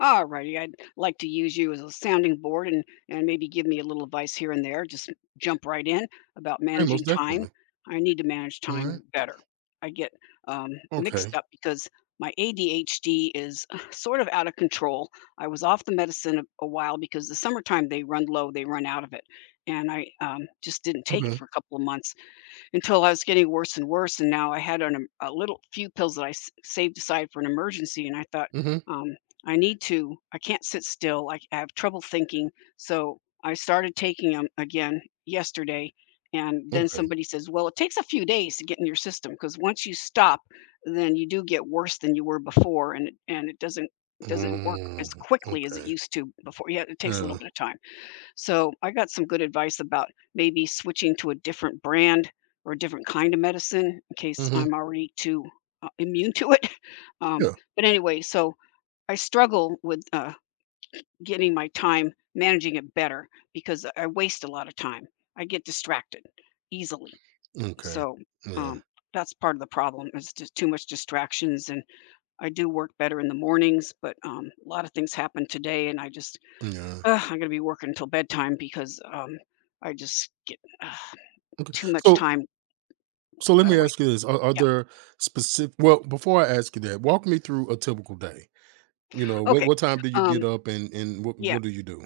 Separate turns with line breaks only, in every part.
All righty. I'd like to use you as a sounding board and maybe give me a little advice here and there. Just jump right in about
Right,
managing
most
time.
definitely.
I need to manage
Alright.
time better. I get um, Mixed
Okay.
up because my ADHD is sort of out of control. I was off the medicine a while because the summertime they run low, they run out of it, and I just didn't take it
Okay.
for a couple of months until I was getting worse and worse. And now I had a little few pills that I saved aside for an emergency. And I thought,
Mhm.
um, I need to, I can't sit still. I have trouble thinking. So I started taking them again yesterday. And then
Okay.
somebody says, well, it takes a few days to get in your system because once you stop, then you do get worse than you were before. And, and it doesn't work
Mm,
as quickly as it
okay.
used to before. Yeah, it takes a little
Yeah.
bit of time. So I got some good advice about maybe switching to a different brand or a different kind of medicine in case
Mhm.
I'm already too immune to it. Um,
Yeah.
but anyway, so I struggle with getting my time, managing it better because I waste a lot of time. I get distracted easily.
Okay.
So
Yeah.
um, that's part of the problem, is just too much distractions. And I do work better in the mornings, but a lot of things happened today and I just
Yeah.
ugh, I'm gonna be working until bedtime because, I just get too much
So
time
so let
got
me
away.
ask you this, are
Yeah,
there specific? Well, before I ask you that, walk me through a typical day. You know, what
okay.
what time do you
Um,
get up and what
yeah.
what do you do?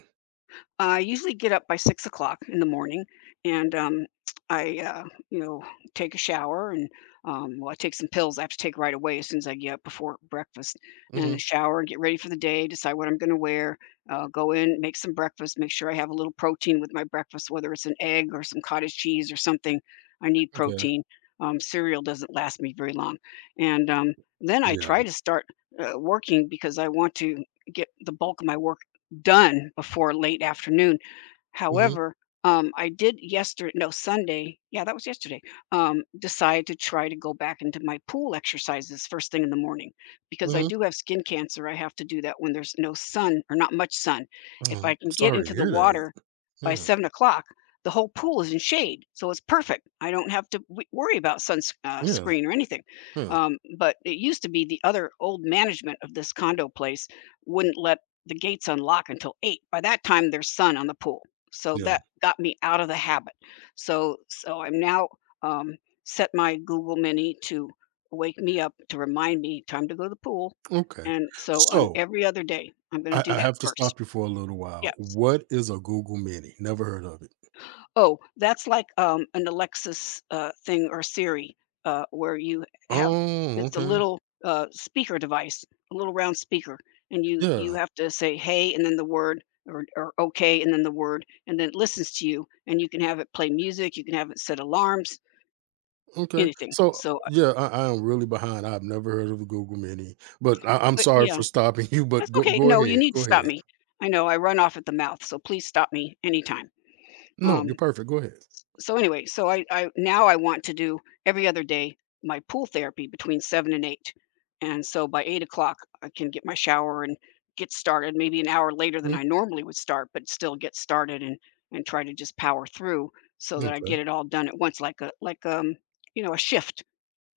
I usually get up by 6 o'clock in the morning and, I, uh, you know, take a shower and well, I take some pills I have to take right away as soon as I get up before breakfast and
Mhm.
shower and get ready for the day, decide what I'm gonna wear, go in, make some breakfast, make sure I have a little protein with my breakfast, whether it's an egg or some cottage cheese or something. I need
Okay.
protein. Cereal doesn't last me very long. And then I
Yeah.
try to start, working because I want to get the bulk of my work done before late afternoon.
Mhm.
However, I did yesterday. No, Sunday, yeah, that was yesterday, decide to try to go back into my pool exercises first thing in the morning, because I
Mhm.
do have skin cancer, I have to do that when there's no sun or not much sun. If I can get
Sorry
into
to
the
hear that.
water by
Yeah.
7 o'clock, the whole pool is in shade, so it's perfect. I don't have to w worry about sunscreen
Yeah.
screen or anything,
Yeah.
but it used to be the other old management of this condo place wouldn't let the gates unlock until 8. By that time, there's sun on the pool, so
Yeah.
that got me out of the habit. So I'm now um, set my Google Mini to wake me up to remind me time to go to the pool,
Okay.
and so I'm
So
every other day I'm going to
I
do
I
that
have to
first.
stop you for a little while.
Yes.
What is a Google Mini? Never heard of it.
Oh, that's like, an Alexis, thing or Siri, where you have
Oh,
it's a
okay.
little, speaker device, a little round speaker, and you
Yeah.
have to say, "Hey," and then the word, or "Okay," and then the word, and then it listens to you, and you can have it play music, you can have it set alarms,
Okay.
anything.
So,
So,
yeah, I am really behind. I've never heard of a Google Mini, but I'm
but
sorry
yeah,
for stopping you.
that's
But go
okay.
go
No, you
ahead.
need to
Go
stop
ahead.
me. I know I run off at the mouth, so please stop me anytime.
No, you're
Um
perfect. Go ahead.
so anyway, so I now I want to do every other day my pool therapy between seven and eight. And so by 8 o'clock, I can get my shower and get started, maybe an hour later than I
Mhm.
normally would start, but still get started, and try to just power through so that I
Okay.
get it all done at once, like a like you know, a shift,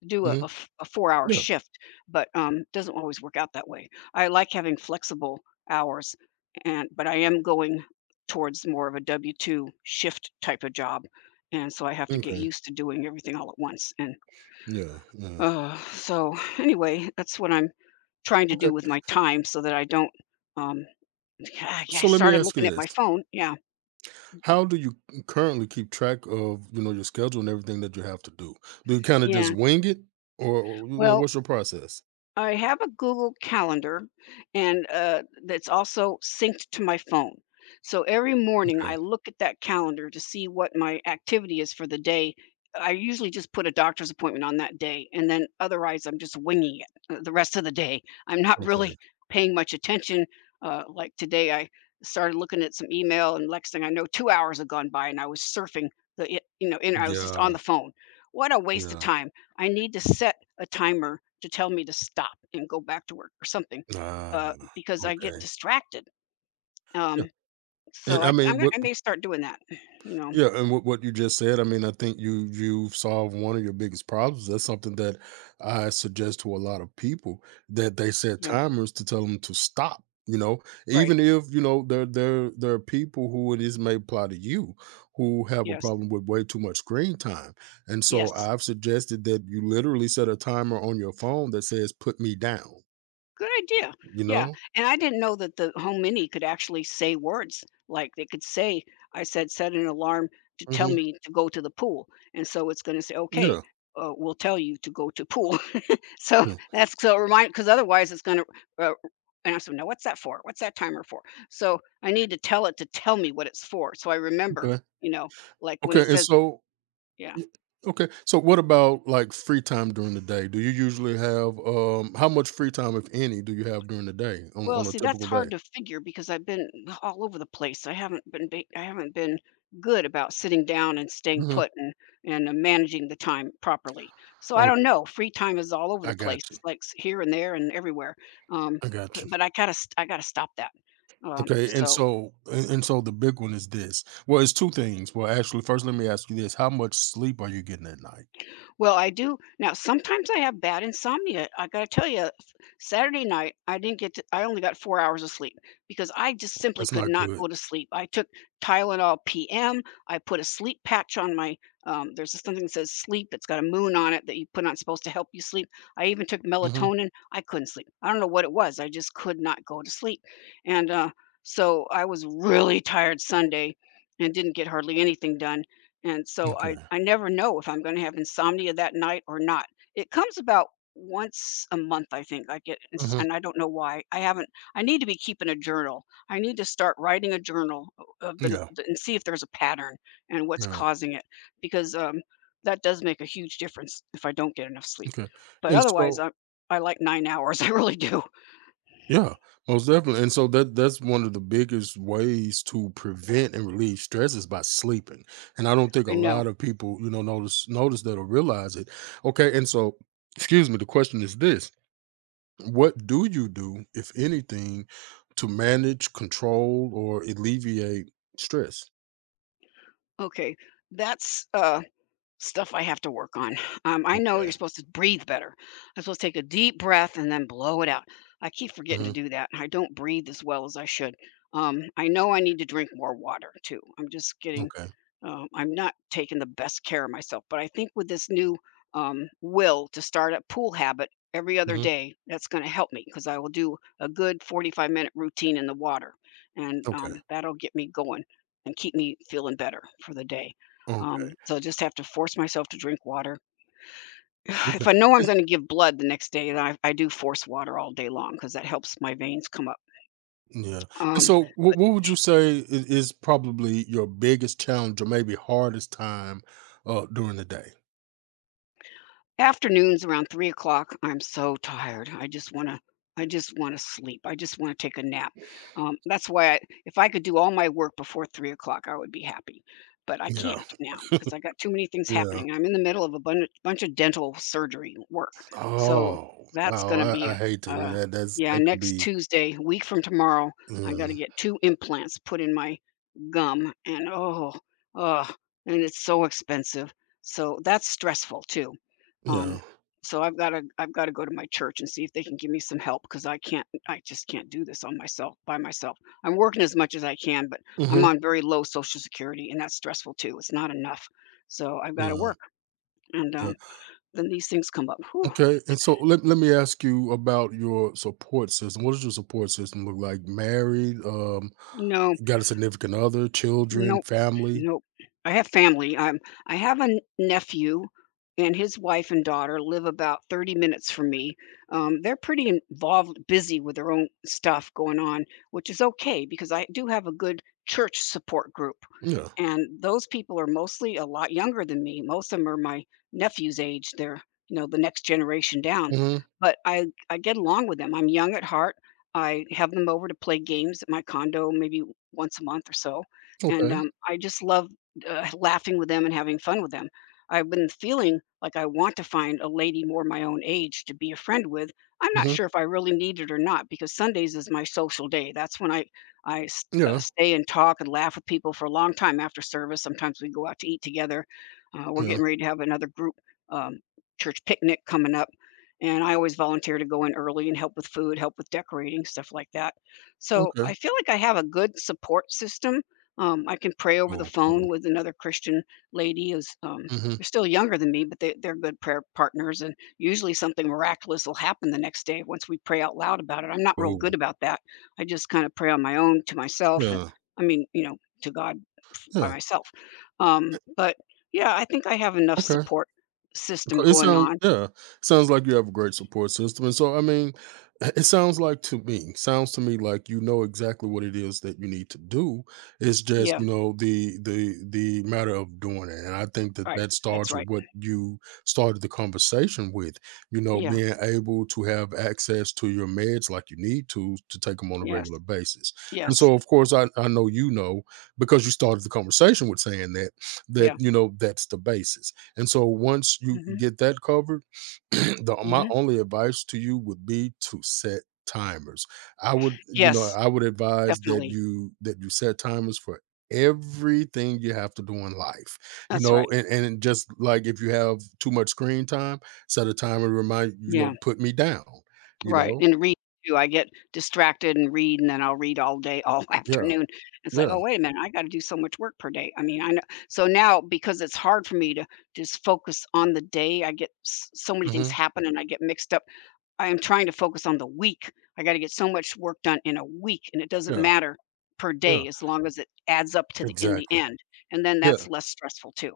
do
Hmm.
a 4 hour
Yeah.
shift, but doesn't always work out that way. I like having flexible hours, and but I am going towards more of a W two shift type of job, and so I have to get
Okay.
used to doing everything all at once. And
Yeah. Yeah.
so anyway, that's what I'm trying to
Okay.
do with my time so that I don't. Um, I
So let me
started
ask
looking
you
at
this:
my phone. Yeah,
how do you currently keep track of your schedule and everything that you have to do? Do you kind of
yeah.
just wing it, or,
Well,
what's your process?
I have a Google Calendar and that's also synced to my phone. So every morning
Okay.
I look at that calendar to see what my activity is for the day. I usually just put a doctor's appointment on that day, and then otherwise I'm just winging it the rest of the day. I'm not really
Okay.
paying much attention. Like today, I started looking at some email, and next thing I know, 2 hours have gone by, and I was surfing you know, and I was just
Yeah,
on the phone. What a waste of
yeah.
time! I need to set a timer to tell me to stop and go back to work or something
Ah,
because I get
okay.
distracted.
Yeah,
Um, so
and I
I'm
mean,
gonna,
what
I may start doing that. You know,
yeah, and what you just said, I mean, I think you've solved one of your biggest problems. That's something that I suggest to a lot of people that they set
yeah,
timers to tell them to stop, you know?
right,
Even if, there are people who it is may apply to you who have a
yes,
problem with way too much screen time, and so
yes,
I've suggested that you literally set a timer on your phone that says, "Put me down,"
good idea.
you
Yeah,
know?
and I didn't know that the home mini could actually say words like they could say. I said set an alarm to tell
Mhm.
me to go to the pool, and so it's going to say okay.
Yeah,
Will tell you to go to pool. So
yeah,
that's so remind, because otherwise it's gonna uh, and I said, "No, what's that for? What's that timer for?" So I need to tell it to tell me what it's for, so I remember,
okay.
you know, like when
Okay,
it
and
says,
so,
yeah.
y okay, so what about, like, free time during the day? Do you usually have, how much free time, if any, do you have during the day on
Well,
on a
see, that's
typical day?
hard to figure because I've been all over the place. I haven't been I haven't been good about sitting down and staying
Mhm.
put and managing the time properly. So I
Okay,
don't know. Free time is all over the
I
place.
got you,
It's like here and there and everywhere. Um,
I got you.
but I gotta stop that.
Okay, and
So
so and and so the big one is this, well, it's 2 things. Well, actually, first, let me ask you this, how much sleep are you getting at night?
well, I do now, sometimes I have bad insomnia. I gotta tell you, Saturday night, I didn't get to I only got 4 hours of sleep because I just simply
That's
could
not
not
good.
go to sleep. I took Tylenol PM, I put a sleep patch on my, there's this something that says sleep, it's got a moon on it that you put on, it's supposed to help you sleep. I even took
Mhm,
melatonin, I couldn't sleep. I don't know what it was, I just could not go to sleep, and so I was really tired Sunday and didn't get hardly anything done, and so
m'kay.
I never know if I'm going to have insomnia that night or not. It comes about once a month, I think.
Mhm,
And I don't know why. I haven't I need to be keeping a journal. I need to start writing a journal of
yeah,
the and see if there's a pattern and what's
yeah,
causing it, because that does make a huge difference if I don't get enough sleep.
okay.
But
and
otherwise
so
I like 9 hours. I really do.
Yeah, most definitely. And so that's one of the biggest ways to prevent and relieve stress is by sleeping. And I don't think
I
a
know.
lot of people, notice that or realize it. Okay, and so, excuse me, the question is this. What do you do, if anything, to manage, control, or alleviate stress?
Okay. That's stuff I have to work on. I know you're
Okay.
supposed to breathe better. I'm supposed to take a deep breath and then blow it out. I keep forgetting to
Hmm.
do that. I don't breathe as well as I should. I know I need to drink more water too.
Okay.
I'm not taking the best care of myself. But I think with this new will to start a pool habit every other
Hmm.
day, that's going to help me because I will do a good 45-minute routine in the water, and
Okay.
that'll get me going and keep me feeling better for the day.
Okay.
So I just have to force myself to drink water. If
Okay.
I know I'm going to give blood the next day, then I do force water all day long because that helps my veins come up.
Yeah. And
Um,
so what would you say is probably your biggest challenge or maybe hardest time during the day?
Afternoons around 3 o'clock, I'm so tired. I just wanna sleep. I just wanna take a nap. That's why I if I could do all my work before 3 o'clock, I would be happy. But I
Yeah.
can't now because I got too many things
Yeah.
happening. I'm in the middle of a bunch of dental surgery work. So
Oh,
that's
wow.
gonna be
I hate to hear
uh,
that. That's
yeah,
that could
next
be,
Tuesday, a week from tomorrow, I gotta
yeah.
get two implants put in my gum and oh, and it's so expensive. So that's stressful too. Um,
Yeah.
so I've gotta go to my church and see if they can give me some help because I just can't do this on myself by myself. I'm working as much as I can, but I'm
Hmm.
on very low social security and that's stressful too. It's not enough. So I've gotta
Yeah.
work. And
Yeah.
um, then these things come up. Whew,
Okay. And so let me ask you about your support system. What does your support system look like? Married?
you know,
Got a significant other, children,
nope,
family?
nope. I have family, I have a n nephew and his wife and daughter live about 30 minutes from me, they're pretty involved busy with their own stuff going on, which is okay because I do have a good church support group.
Yeah.
And those people are mostly a lot younger than me. Most of them are my nephew's age. They're, you know, the next generation down.
Hmm.
But I get along with them. I'm young at heart. I have them over to play games at my condo maybe once a month or so, and,
Okay.
I just love, laughing with them and having fun with them. I've been feeling like I want to find a lady more my own age to be a friend with. I'm not
Hmm.
sure if I really need it or not because Sundays is my social day. That's when I
Yeah.
stay and talk and laugh with people for a long time after service. Sometimes we go out to eat together. We're
Yeah.
getting ready to have another group um, church picnic coming up. And I always volunteer to go in early and help with food, help with decorating, stuff like that. So
Okay.
I feel like I have a good support system. I can pray over the
Cool.
phone
Cool.
with another Christian lady who's
Hmm.
they're still younger than me, but they're good prayer partners. And usually something miraculous will happen the next day once we pray out loud about it. I'm not real good
Oh,
about that. I just kind of pray on my own to myself and
yeah,
I mean, you know, to God by
yeah,
myself. But yeah, I think I have enough
okay.
support system
Okay, It
going
sounds
on.
yeah, sounds like you have a great support system, and so I mean, it sounds like to me, sounds to me like you know exactly what it is that you need to do. It's just,
Yeah,
the matter of doing it, and I think that
right.
that
That's
starts with
right.
what you started the conversation with. You know,
Yeah.
being able to have access to your meds like you need to take them on a
Yes.
regular basis, and
Yes.
so of course I know, because you started the conversation with saying that
Yeah.
that, that's the basis, and so once you
Hmm.
get that covered, the my
Hmm.
only advice to you would be to set timers.
Yes,
I would advise that
definitely.
you set timers for everything you have to do in life. You
That's
know,
right.
and just like if you have too much screen time, set a timer to remind,
Yeah.
put me down, you
Right,
know?
and read too, I get distracted and read, and then I'll read all day, all
Yeah.
afternoon. It's like,
Yeah.
"Oh, wait a minute, I gotta do so much work per day." I mean, I know so now because it's hard for me to just focus on the day, I get s so many things
Mhm.
happen and I get mixed up. I am trying to focus on the week. I gotta get so much work done in a week, and it doesn't
Yeah.
matter per
Yeah.
day as long as it adds up to the in the
Exactly.
end, and then that's
Yeah.
less stressful too.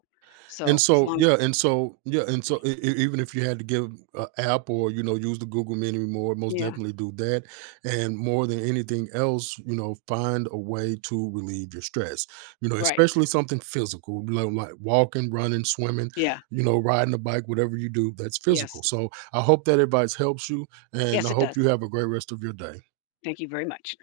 And
So as
so,
long
yeah,
as
and so, yeah, and so, even if you had to give an app or use the Google Menu more, most
yeah,
definitely do that. And more than anything else, find a way to relieve your stress. You know,
right.
especially something physical, like walking, running, swimming,
Yeah,
riding a bike, whatever you do, that's
yes.
physical. So I hope that advice helps you, and
Yes,
I
it
hope
does.
you have a great rest of your day.
Thank you very much.